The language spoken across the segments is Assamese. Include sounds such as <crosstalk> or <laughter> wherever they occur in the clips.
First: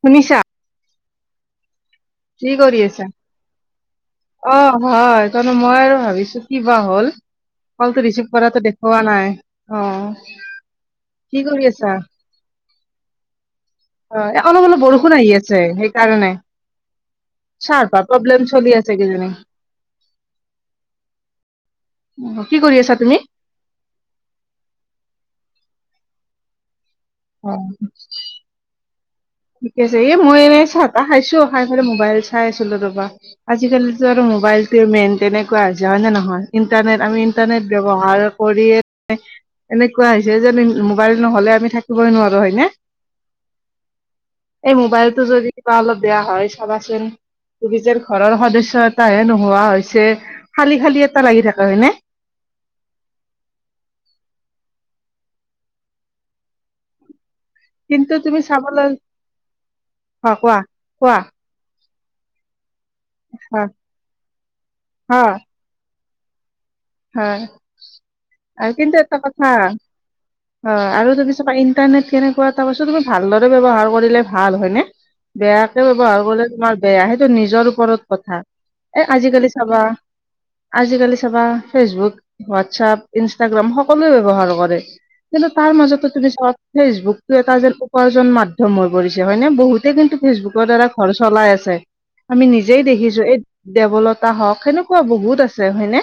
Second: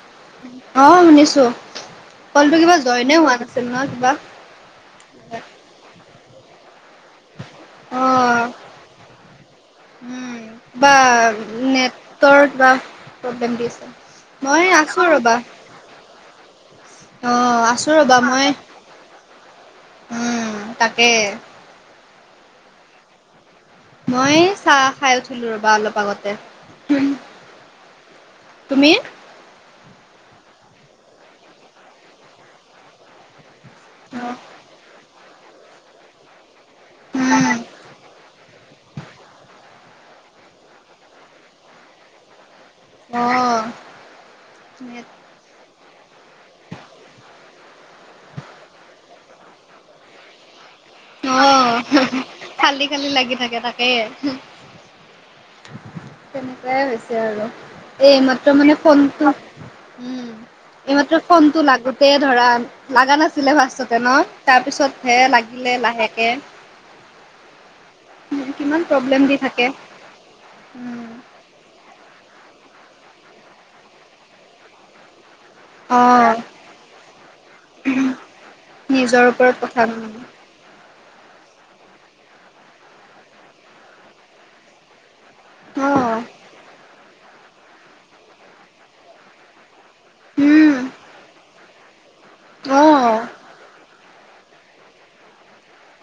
শুনিছা? অঁ', -শুনিছো, কলটো কিবা জইনে হোৱা নাছিল নহয় কিবা। অঁহ', - হয়, ত' মই আৰু ভাবিছো কিবা হ'ল। অ কলটো ৰিচিভ কৰাটো দেখুওৱা নাই অঁ। বা নেটৰ বা- প্ৰব্লেম দিছে, অ এ অলপ মই অলপ আছো বৰষুণ আহি ৰবা। আছে সেইকাৰণে অ আছো চাৰ্ভাৰ ৰবা প্ৰব্লেম মই, চলি আছে কিজানি উমঁ তাকে। অহ', - কি কৰি আছা তুমি? মই চাহ খাই উঠিলো ৰবা অলপ আগতে। অ। তুমি? ঠিকে আছে। এ মই এ চাহ তাহ খাইছো, খাই পেলাই মোবাইল চাই আছিলো ৰ'বা। আজিকালি যিটো উম মোবাইলটো মেইন তেনেকুৱা হৈছে হয় নে নহয়? ইণ্টাৰনেট আমি ইন্টাৰনেট ব্যৱহাৰ কৰিয়ে এনেকুৱা হৈছে যে মোবাইল নহলে আমি থাকিবই নোৱাৰো হয়নে? অ। এই মোবাইলটো যদি কিবা অলপ বেয়া হয় চাবাচোন, তুমি যেন ঘৰৰ সদস্য এটাহে নোহোৱা হৈছে। খালি খালি এট অ। হুঃ হুঃ। খালি খালি লাগি থাকে তাকে। তেনেকুৱাই হৈছে আৰু। কিন্তু তুমি এইমাত্ৰ মানে চাবলৈ ফোনটো, উম, অ কোৱা এইমাত্ৰ কোৱা ফোন টো লাগোতে ধৰা, লাগা নাছিলে হয় ফষ্টোতে ন? তাৰ পিছতেহে হয় লাগি লে লাহেকে। হয়। আৰু কিমান কিন্তু এটা প্ৰব্লেম দি কথা, থাকে। হয়। আৰু যদি চাবা তাৰপিছত ইণ্টাৰনেট কেনেকুৱা এটা বস্তু, তুমি ভালদৰে ব্যৱহাৰ কৰিলে ভাল হয় নে। বেয়া ব্যৱহাৰ অ', কৰিলে তোমাৰ বেয়া, সেইটো নিজৰ ওপৰত কথা। এ নিজৰ আজিকালি ওপৰত চাবা কথা ন। আজিকালি চাবা ফেচবুক, হোৱাটছপ, ইনষ্টাগ্ৰাম, সকলোৱে ব্যৱহাৰ কৰে। কিন্তু তাৰ মাজতো অ', তুমি চোৱা ফেচবুকতটো এটা যে উপাৰ্জন মাধ্যম হৈ পৰিছে হয়নে। বহুত কিন্তু ফেচবুকৰ উম, দ্বাৰা ঘৰ চলাই আছে। আমি নিজেই দেখিছো। অ', এই দেৱলত তাহক। সেনেকুৱা বহুত আছে হয়নে!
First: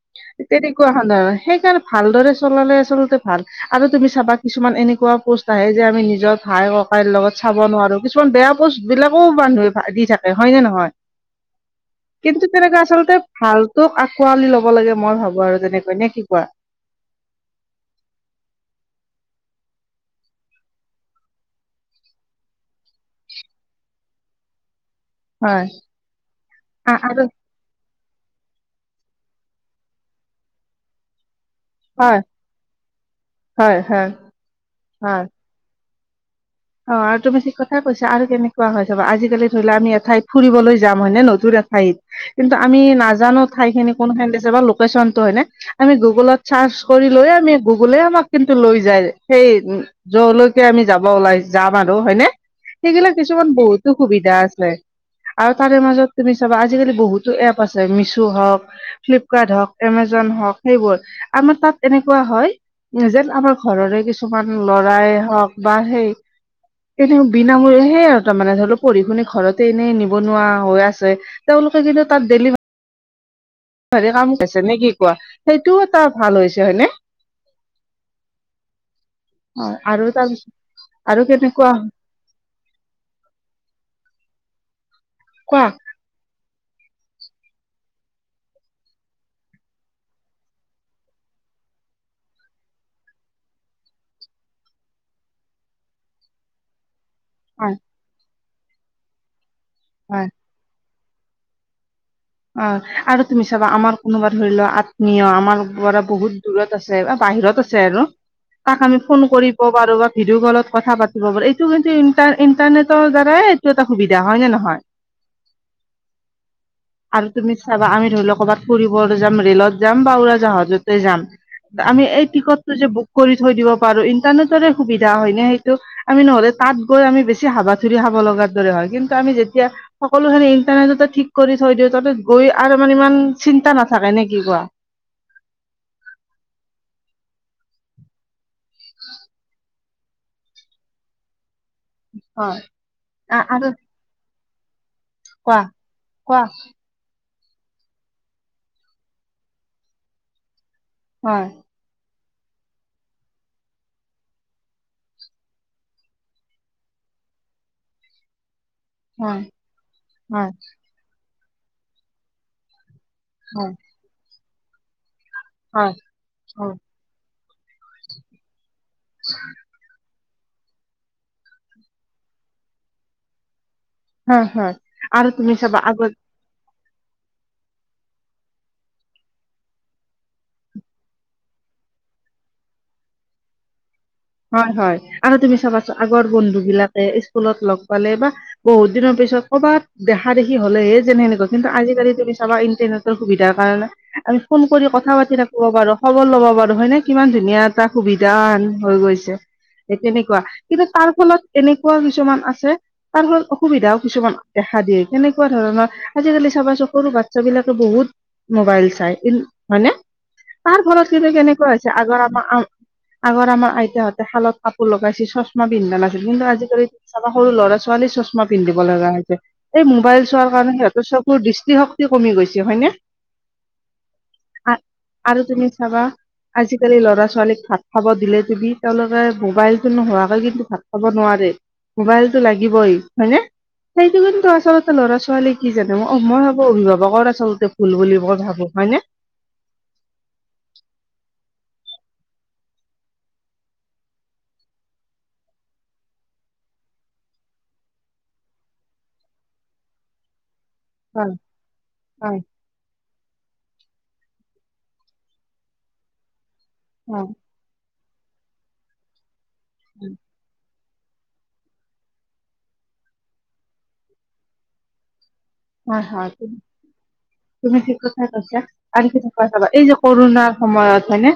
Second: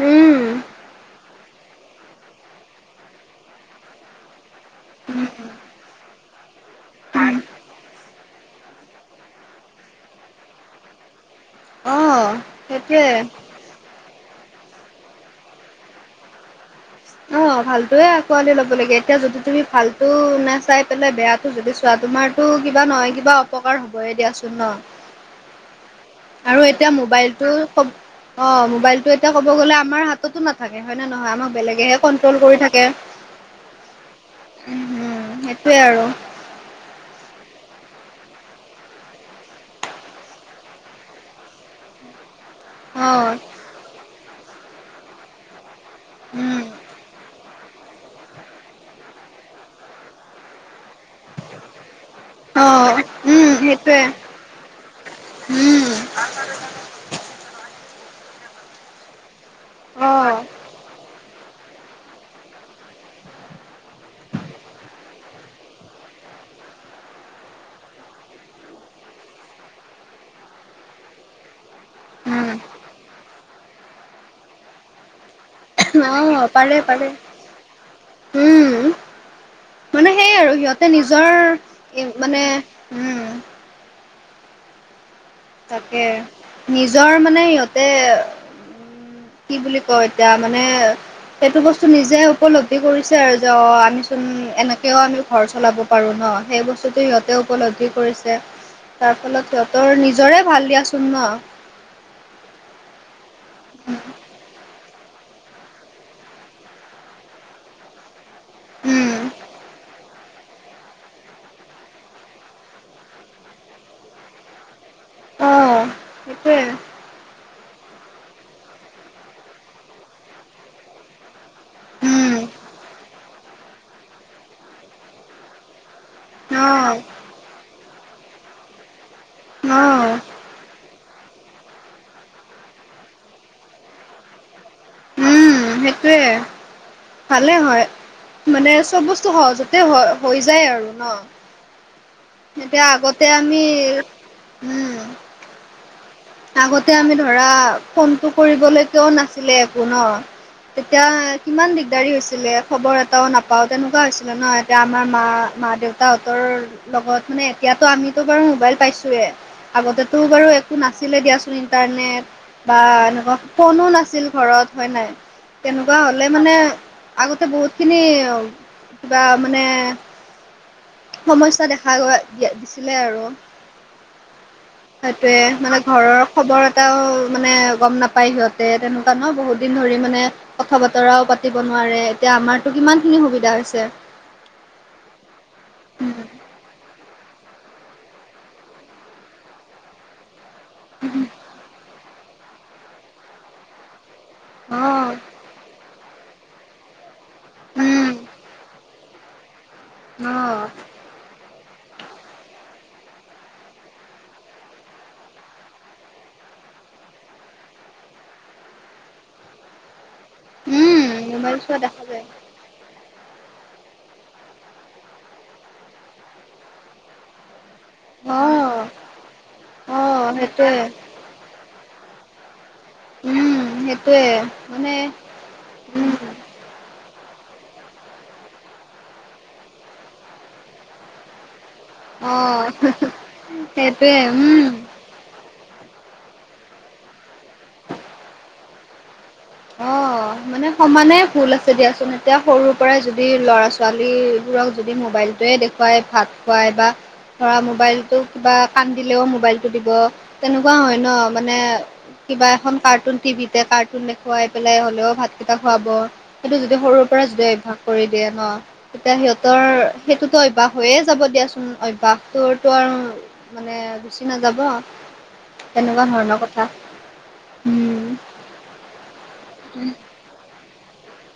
উম। তেনেকুৱা সাধাৰণ। সেইকাৰণে ভালদৰে চলালে আচলতে ভাল, আৰু তুমি চাবা কিছুমান এনে কোৱা পোষ্ট আহে যে আমি নিজৰ ভাই হক ভাইৰ লগত চাব নোৱাৰো। কিছুমান বেয়া পোষ্টবিলাকো মানুহে দি থাকে হয়নে নহয়? অ', কিন্তু তেনেকে সেইটোৱে। আচলতে ভালতোক আকোৱালি ল'ব ল'ব লাগে মই ভাবো আৰু তেনেকৈ, নে কি কোৱা? অঁ ভালটোৱে আঁকোৱালি ল'ব লগে, এতিয়া যদি তুমি ভালটো নাচাই পেলাই বেয়াটো যদি চোৱা তোমাৰ টো কিবা নহয় কিবা অপকাৰ হ'বয়ে দিয়াচোন ন। হয় আৰু এতিয়া আ- আৰু মোবাইলটো ক'ব অ। মোবাইলটো এতিয়া ক'ব গ'লে আমাৰ হাততো নাথাকে, হয় নে নহয়? আমাক বেলেগে হয় কন্ট্ৰল কৰি থাকে। হয় হয় হয় উম সেইটোয়ে আৰু। অ আৰু তুমি ঠিক কথাই কৈছা। আৰু কেনেকুৱা হয় চবা, আজিকালি ধৰি লোৱা আমি এঠাইত ফুবলৈ যাম হয় নে নতুন এঠাইত। কিন্তু আমি অ নাজানো ঠাই খিনি কোন খিনি দিছে বা লেকেশচনটো হয়নে? আমি গুগলত উম চাৰ্চ কৰি লৈ আমি গুগলে আমাক কিন্তু লৈ যায়। সেই যৰলৈকে আমি যাব ওলাইছো। যাম আৰু হয়নে? অ সেইগিলাক উম কিছুমান বহুতো সেইটোৱে সুবিধা আছে। আৰু তাৰে উম মাজত তুমি চাবা আজিকালি বহুত টো এপ আছে। মিছো হওক, ফ্লিপকাৰ্ট হওক, অ এমেজন হওক, সেইবোৰ। আমাৰ তাত এনেকুৱা হয়, যেন আমাৰ ঘৰৰে কিছুমান লৰাই হওক বা সেই এনে বিনামূলে সে আৰু তাৰমানে ধৰি লওক পঢ়ি শুনি ঘৰতে এনেই নিবনুৱা হৈ আছে। তেওঁলোকে যেতিয়া তাত ডেলি হয় কাম <unintelligible> কছে নে কি কোৱা? সেইটোও এটা ভাল উম অ হৈছে পাৰে হয়নে? পাৰে উম। অ মানে তাৰ সেই আৰু সিহঁতে আৰু নিজৰ কেনেকুৱা মানে উম। কোৱা তাকে। নিজৰ মানে সিহঁতে কি বুলি কয় এতিয়া মানে, সেইটো বস্তু, নিজে উপলব্ধি কৰিছে আৰু, যে অ', আমিচোন এনেকেও আমি ঘৰ চলাব পাৰোঁ ন, সেই বস্তুটো সিঁহতে হয় উপলব্ধি কৰিছে, তাৰ ফলত সিহঁতৰ হয় নিজৰে ভাল দিয়াচোন ন। অ', আৰু তুমি চাবা, আমাৰ কোনোবা ধৰিল' আ নিয়, আমাৰ পৰা বহুত দূৰত আছে, বাহিৰত আছে আৰু। তাক, আমি ফোন উম কৰিব পাৰো বা ভিডিঅ' কলত কথা পাতিব পাৰোঁ, এইটো কিন্তু ইণ্টাৰ ইণ্টাৰনেটৰ দ্বাৰাই এইটো এটা সুবিধা, হয় নে নহয়। সেইটোৱেই। আৰু তুমি চাবা, আমি ধৰিলও ক'ৰবাত ফুৰিবলৈ যাম, ৰে'লত যাম বা উৰাজাহাজতে যাম। আমি এই উম টিকটটো যে বুক কৰি থৈ দিব পাৰোঁ, ইন্টাৰনেটৰে সুবিধা হয় নে সেইটো। আমি নহ'লে অ তাত গৈ, আমি বেছি হাবাথুৰি খাব লগা দৰে হয়, কিন্তু আমি যে যেতিয়া, অ সকলোখিনি ইণ্টাৰনেটটে ঠিক কৰি থৈ দিওঁ, তাতে গৈ আৰু মানে ইমান চিন্তা নাথাকে নে কি কোৱা। উম, সেইটোৱেই। ভালে হয়, মানে চব বস্তু সহজতে হ হৈ যায় আৰু ন। হয় এতিয়া আগতে আ- আমি, আৰু উম। কোৱা। কোৱা আগতে আমি ধৰা, ফোনটো কৰিবলৈকেও নাছিলে একো ন। তেতিয়া, হয় কিমান দিগদাৰী হৈছিলে। খবৰ এটাও নাপাও, তেনেকুৱা হৈছিলে ন, এতিয়া আমাৰ মা, মা-দেউতাহঁতৰ লগত মানে, এতিয়াতো আমিতো বাৰু মোবাইল পাইছোঁ। ৱে হয় আগতেতো বাৰু হয় একো নাছিলে দিয়াচোন ইন্টাৰনেট বা এনেকুৱা হয় ফোনো নাছিল ঘৰত, হয় নাই হয় তেনেকুৱা হ'লে মানে হয় আগতে বহুতখিনি কিবা মানে সমস্যা দেখা গৈ ছিলে আৰু। হয় হয় আৰু সেইটোয়ে তুমি মানে চাবা আগত ঘৰৰ খবৰ এটাও মানে গম নাপায় সিহঁতে তেনেকুৱা ন, বহুতদিন ধৰি মানে কথা-বতৰাও পাতিব নোৱাৰে, এতিয়া আমাৰতো কিমানখিনি সুবিধা হৈছে। হয়, হয় আৰু তুমি চাবাচুন আগৰ বন্ধু বিলাকে স্কুলত লগ পালে বা, বহুত দিনৰ পিছত কৰ'বাত দেখা-দেখি হ'লে যেনে সেনেকোৱা কিন্তু, আজিকালি তুমি চাবা ইণ্টাৰনেটৰ সুবিধাৰ কাৰণে আমি ফোন অ কৰি কথা পাতি থাকিব পাৰোঁ, খবৰ লব পাৰো হয়নে, কিমান ধুনীয়া এটা সুবিধা উম হেন হয় গৈছে। সেই অ তেনেকুৱা, কিন্তু তাৰ ফলত এনেকুৱা কিছুমান আছে তাৰ ফলত অসুবিধাও কিছুমান দেখা দিয়ে, কেনেকুৱা ধৰণৰ আজিকালি চাবাচুন সৰু বাচ্ছা বিলাকে বহুত মোবাইল চাই হয়নে তাৰ উম ফলত মোবাইল কেনেকুৱা চোৱা হৈছে দেখা আগৰ যায় আমাৰ আগৰ আমাৰ আইতাহঁত শালত কাপোৰ লগাইচি, চশমা পিন্ধা নাছিল, কিন্তু আজিকালি সৰু ল'ৰা ছ ছোৱালী চশমা পিন্ধিব অ লগা হৈছে। এই অ মোবাইল চোৱাৰ কাৰণে সেইটোয়ে সিহঁতে চব চকুৰ দৃষ্টিশক্তি কমি গৈছে হয়নে। উম, সেইটোয়ে মানে আৰু তুমি চাবা, উম আজিকালি ল'ৰা-ছোৱালীক ভাত খাব দিলে তুমি তেওঁলোকে মোবাইলটো নোহোৱাকে কিন্তু ভাত খাব নোৱাৰে। অ মোবাইলটো লাগিবই হয়নে, সেইটো সেইটোয়ে কিন্তু উম আচলতে ল'ৰা-ছোৱালী কি জানে, ম মই ভাবো অভিভাৱকৰ আচলতে ভুল বুলি মই ভাবো হয়নে। অ', মানে সমানে ভুল আছে দিয়াচোন এতিয়া সৰুৰ পৰাই যদি ল'ৰা ছোৱালীবোৰক যদি মোবাইলটোয়ে দেখুৱাই ভাত খুৱাই বা ধৰা মোবাইলটো কিবা কান্দিলেও মোবাইলটো দিব তেনেকোৱা হয় ন মানে হয় কিবা এখন কাৰ্টুন টিভিতে কাৰ্টুন দে খোৱাই পেলাই হ'লেও ভাতকেইটা খুৱাব সেইটো যদি সৰুৰ পৰা যদি অভ্যাস কৰি দিয়ে ন তেতিয়া সিহঁতৰ সেইটোতো অভ্যাস হৈয়ে যাব দিয়াচোন অভ্যাসটোৰতো আৰু মানে গুচি নাযাব। তেনেকুৱা হয় হয় ধৰণৰ তুমি কথা তুমি ঠিক উম কথাই কৈছা আৰু কি চাবা এই যে কৰোণাৰ সময়ত হয়নে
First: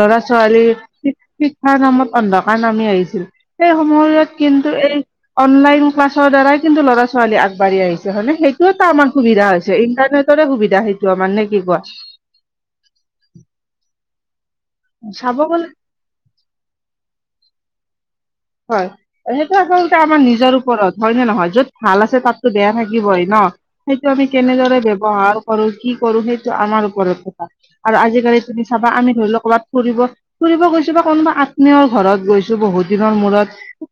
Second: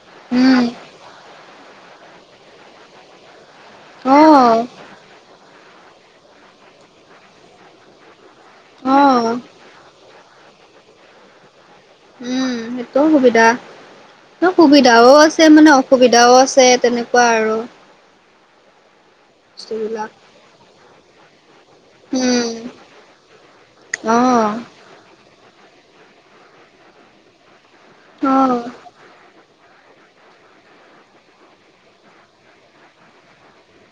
ল'ৰা উম ছোৱালীৰ শি শিক্ষাৰ নামত অন্ধকাৰ নামি আহিছিল। সেই সময়ত অ', কিন্তু এই অনলাইন ক্লাছৰ দ্বাৰাই কিন্তু ল'ৰা ছোৱালী আগবাঢ়ি আহিছে হয়নে সেইটোওতো আমাৰ অ'। সুবিধা হৈ ছে ইণ্টাৰনেটৰে সুবিধা সেইটো আমাৰ নে কি কোৱা উম সেইটোও সুবিধা ত সুবিধাও চাব আছে গ'লে মানে অ সুবিধাও আছে তেনেকোৱা আৰু। হয় সেইটো আচলতে বস্তুবিলাক আমাৰ নিজৰ ওপৰত হয় নে নহয় য'ত ভাল আছে তাততো উম বেয়া থাকিবই ন' সেইটো অ আমি কেনেদৰে ব্যৱহাৰ কৰো কি কৰো সেইটো আমাৰ ওপৰত কথা আৰু অ আজিকালি তুমি চাবা আমি ধৰি লোৱা ক'ৰবাত ফুৰিব ফুৰিব গৈছো বা কোনোবা আত্মীয়ৰ ঘৰত গৈছো বহুত দিন মূৰত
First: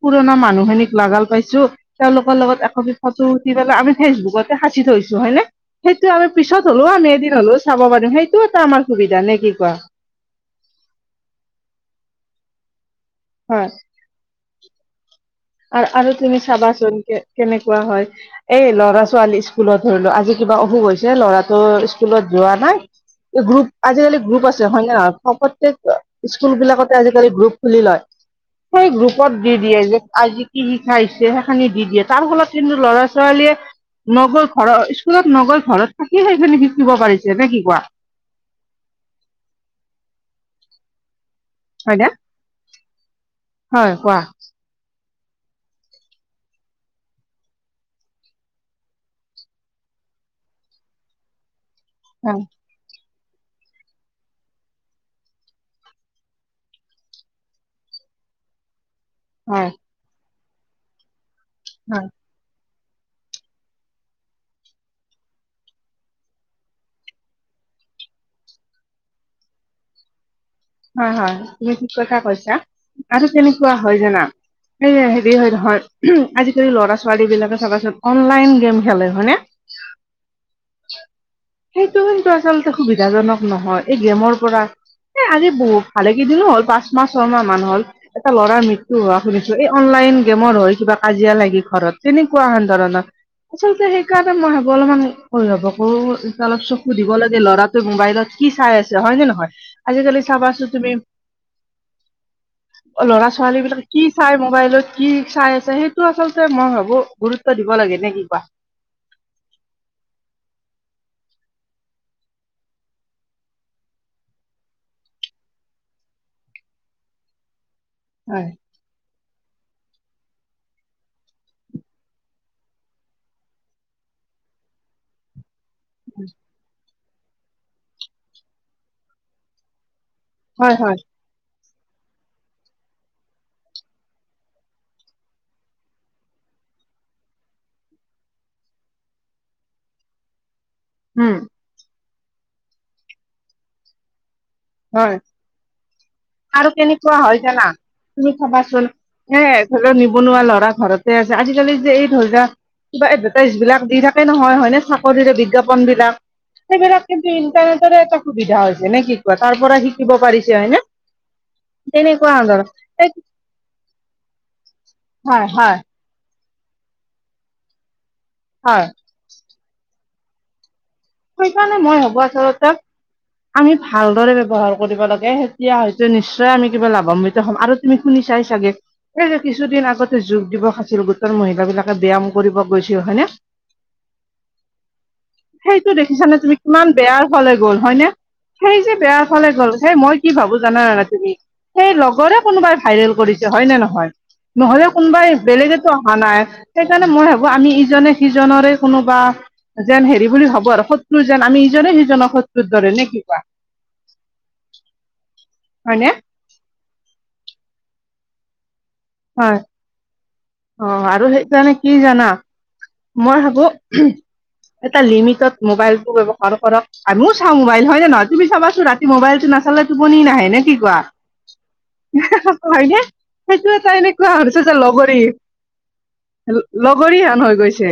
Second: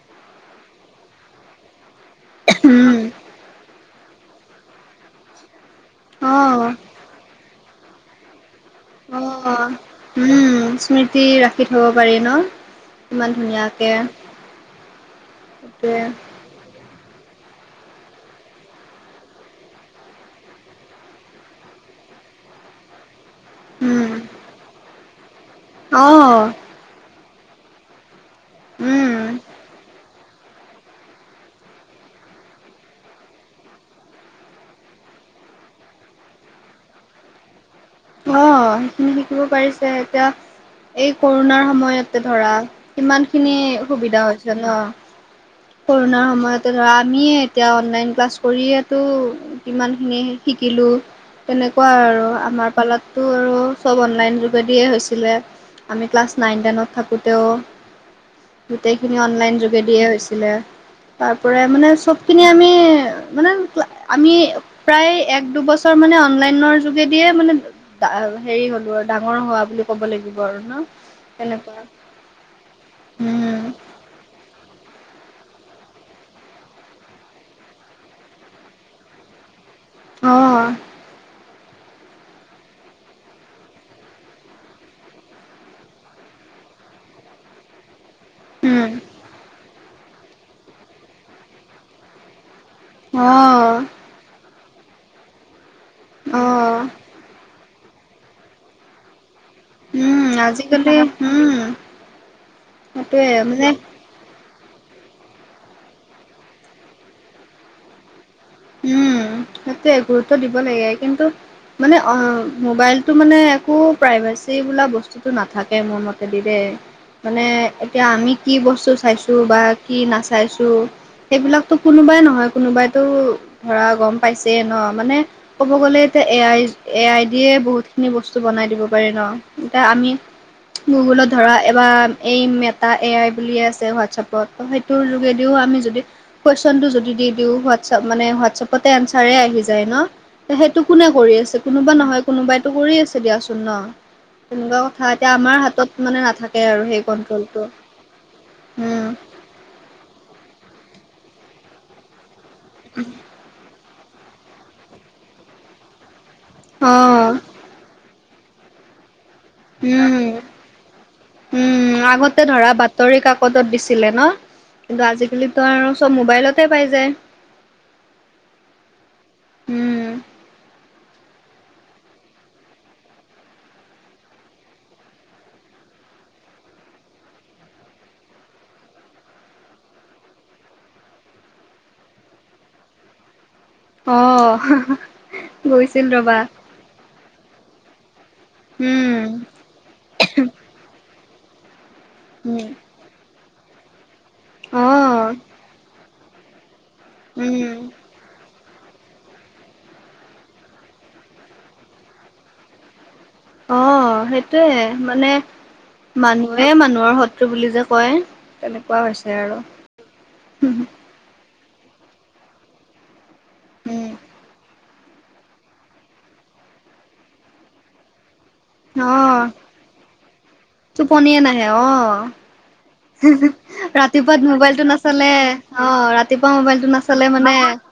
পুৰণা মানুহ খিনিক লগাগাল পাইছো তেওঁলোকৰ লগত একপি উম ফটো উঠি পেলাই আমি ফেচবুকতে সাঁচি থৈছো হয় নে সেইটো আমি অ পিছত হ'লেও আমি এদিন হ'লেও চাব পাৰিম সেইটো এটা আমাৰ অ সুবিধা নে কি কোৱা। উম', স্মৃতি ৰাখি থব পাৰি ন'। ইমান হয়। ধুনীয়াকে আৰু সেইটোৱে আৰু তুমি চাবাচোন কে কেনেকোৱা হয় এই লৰা ছোৱালী স্কুলত ধৰি লোৱা আজি কিবা অসুখ হৈছে লৰাটো স্কুলত যোৱা নাই এই গ্ৰুপ উম আজিকালি গ্ৰুপ আছে হয় নে নহয় অ প্ৰত্যেকে স্কুল বিলাকত আজিকালি গ্ৰুপ খুলি লয় সেই উম গ্ৰুপত দি দিয়ে যে আজি কি শিক্ষা আহিছে সেইখিনি দি দিয়ে তাৰ ফলত কিন্তু লৰা ছোৱালীয়ে নগল ঘৰৰ স্কুলত নগল ঘৰত থাকিয়ে সেইখিনি শিকিব পাৰিছে নে কি কোৱা অ সেইখিনি শিকিব পাৰিছে এতিয়া এই কৰোণাৰ হয়নে সময়তে ধৰা ইমানখিনি হয় কোৱা সুবিধা হৈছে ন'। কৰোণাৰ সময়তে ধৰা আমিয়ে এতিয়া অনলাইন ক্লাছ কৰিয়েতো কিমান খিনি শিকিলো তেনেকোৱা আৰু হয় আমাক পালাততো আৰু চব অনলাইন যোগেদিয়ে হৈছিলে আমি ক্লাছ নাইন টেনত থাকোতেও গোটেইখিনি অনলাইন হয় যোগেদিয়েই হৈছিলে তাৰপৰাই মানে হয় চব সেপিনি আমি মানে আমি প্ৰায় এক দুবছৰ মানে অনলাইনৰ যোগেদিয়ে মানে হেৰি হলো আৰু ডাঙৰ হোৱা বুলি ক'ব লাগিব আৰু ন হয় হয় তুমি তেনেকুৱা ঠিক কথা কৈছা আৰু উম, কেনেকোৱা হয় জানা হে হেৰি হয় নহয় আজিকালি ল'ৰা ছোৱালীবিলাকে চাবা অনলাইন গেম খেলে হয়নে অ', <unintelligible> সেইটো কিন্তু আচলতে সুবিধাজনক নহয় এই গেমৰ পৰা এ আজি বহুত ভালেকেইদিনো হ'ল পাঁচমাহ ছয়মাহ মান হ'ল এটা ল'ৰাৰ উম, মৃত্যু হোৱা এই অনলাইন গেমৰ হৈ কিবা কাজিয়া লাগে ঘৰত তেনেকোৱা এন ধৰণৰ আচলতে কা অ', হেঁতেন মই ভাবো অলপমান অভিভাবকো এতিয়া অলপ অ'। চকু দিব লাগে ল'ৰা ত মোবাইলত কি চাই আছে হয় নে নহয়? আজিকালি উম, চাবাছোন আজিকালি তুমি? উম, অ ল'ৰা সেইটোয়ে - মানে ছোৱালীবিলাক কি চাই মোবাইলত কি চাই আছে সেইটো আচলতে মই ভাবো গুৰুত্ব দিব লাগে নে কি কোৱা? উম সেইটোয়ে গুৰুত্ব দিব লাগে কিন্তু মানে অ মোবাইলটো মানে একো প্ৰাইভেচি বোলা বস তোটো নাথাকে মোৰ মতেদিদে মানে এতিয়া আমি হয়। কি বস্তু চাইছ তো বা কি নাচাইছো সেইবিলাকতো কোনোবাই নহয় কোনোবাইতো ধৰা গম পাইছে ন মানে ক'ব গ'লে এতিয়া এ আই এ আই দিয়ে বহুতখিনি বস্তু বনাই দিব পাৰি ন এতিয়া আমি হয় হয় গুগলত ধৰা এবাৰ এই মেটা এ আই বুলিয়ে আছে হোৱাটছএপত সেইটোৰ যোগেদিও আমি যদি কুৱেশ্বনটো যদি দি দিও হোৱাটছআপ মানে হোৱাট চপতে এনচাৰে আহি যায় ন ত সেইটো কোনে উম কৰি আছে কোনোবা নহয় কোনোবাইতো কৰি আছে দিয়াচোন ন? তেনেকুৱা কথা হয় এতিয়া আমাৰ হাতত মানে নাথাকে আৰু সেই কেনেকুৱা হয় জানা তুমি চাবাচোন কন্ট্ৰলটো উম। এ ধৰি লোৱা নিবনুৱা ল'ৰা ঘৰতে আছে, আজিকালি যে এই ধৈৰাক কিবা এডভেটাইজবিলাক দি থাক কে নহয় হয়নে? চাকৰিৰে বিজ্ঞাপনবিলাক অ সেইবিলাক কিন কি ইণ্টাৰনেটৰে এটা সুবিধা হৈছে নেকি? মেটাৰ পৰা শিকিব উম পাৰিছে হয়নে? তেনেকুৱা ধৰ সেই পদত দিছিলে ন কিন্তু হয় আজিকালিতো হয় আৰু চব মোবাইলতে পাই যায়। হয়। উম সেইকাৰণে মই ভাবো আচলতে আমি ভালদৰে ব্যৱহাৰ কৰিব লাগে তেতিয়া হয়তো নিশ্চয় আমি কিবা লাভান্বিত হ'ম আৰু তুমি শুনিচাই চাগে? এই ৰে কিছুদিন আগতে যোগ দিৱস আছিল গোটৰ মহিলাবিলাকে ব্যায়াম কৰিব গৈছিল হয়নে? অ হ হ। তুমি দেখিছা নে তুমি কিমান বেয়াৰ ফালে গ'ল হয়নে? সেই যে উম বেয়াৰ ফালে গ'ল সেই মই কি ভাবো জানা তুমি সেই লগৰে উম কোনোবাই ভাইৰেল কৰিছে হয়নে নহয়? নহলেও কোনোবাই অ', বেলেগেতো অহা নাই সেইকাৰণে মই ভাবো আমি উম, ইজনে সিজনৰে কোনোবা যেন হেৰি বুলি ভাবো আৰু। শত্ৰু যেন আমি ইজনে - সিজনক শত্ৰুৰ দৰে নে কি কোৱা? অ সেইটোয়ে মানে হয়নে মানুহে মানুহৰ শত্ৰু বুলি যে কয়। তেনেকুৱা হৈছ হয়, অ আৰু সেইকাৰণে কি জানা? মই ভাবো উম, উহ এটা লিমিটত মোবাইলটো ব্যৱহাৰ কৰক, আমিও চাওঁ মোবাইল হয় নে নহয়? তুমি চাবা টো ৰাতি অ', মোবাইলটো নাচালে টোপনি নাহে নে কি কোৱা? টোপনিয়ে এ হেহে হয়নে? হিহি। সেইটো এটা এনেকুৱা ৰাতিপুৱাত হৈছে যে মোবাইলটো লগৰী নাচালে অ ৰাতিপুৱা মোবাইলটো লগৰী নাচালে হেন মানে হৈ গৈছে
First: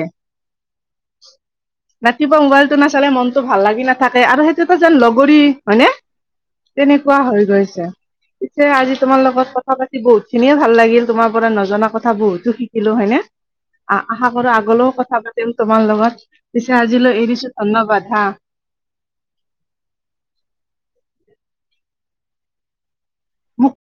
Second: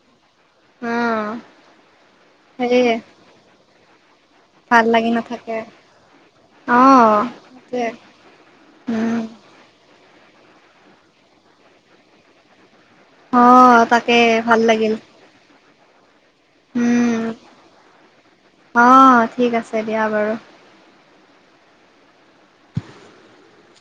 অ', ৰাতিপুৱা মোবাইলটো সেয়ে নাচালে মনটো ভাল লাগি নাথাকে আৰু সেই টোত ভাল যেন লাগি লগৰী নাথাকে হয়নে? তেনেকুৱা অ', হৈ গৈছে। সেইটোৱে পিছে আজি তোমাৰ উম, লগত কথা পাতি বহুতখিনিয়ে ভাল লাগিল তোমাৰ পৰা নজনা কথা বহুতো শিকিলো হয় নে? অ', আ তাকে আশা কৰো ভাল লাগিল আগলৈও কথা পাতিম তোমাৰ লগত। পিছে উম, আজিলৈ এৰিছো ধন্যবাদ হা। অ ঠিক আছে দিয়া বাৰু। মোক।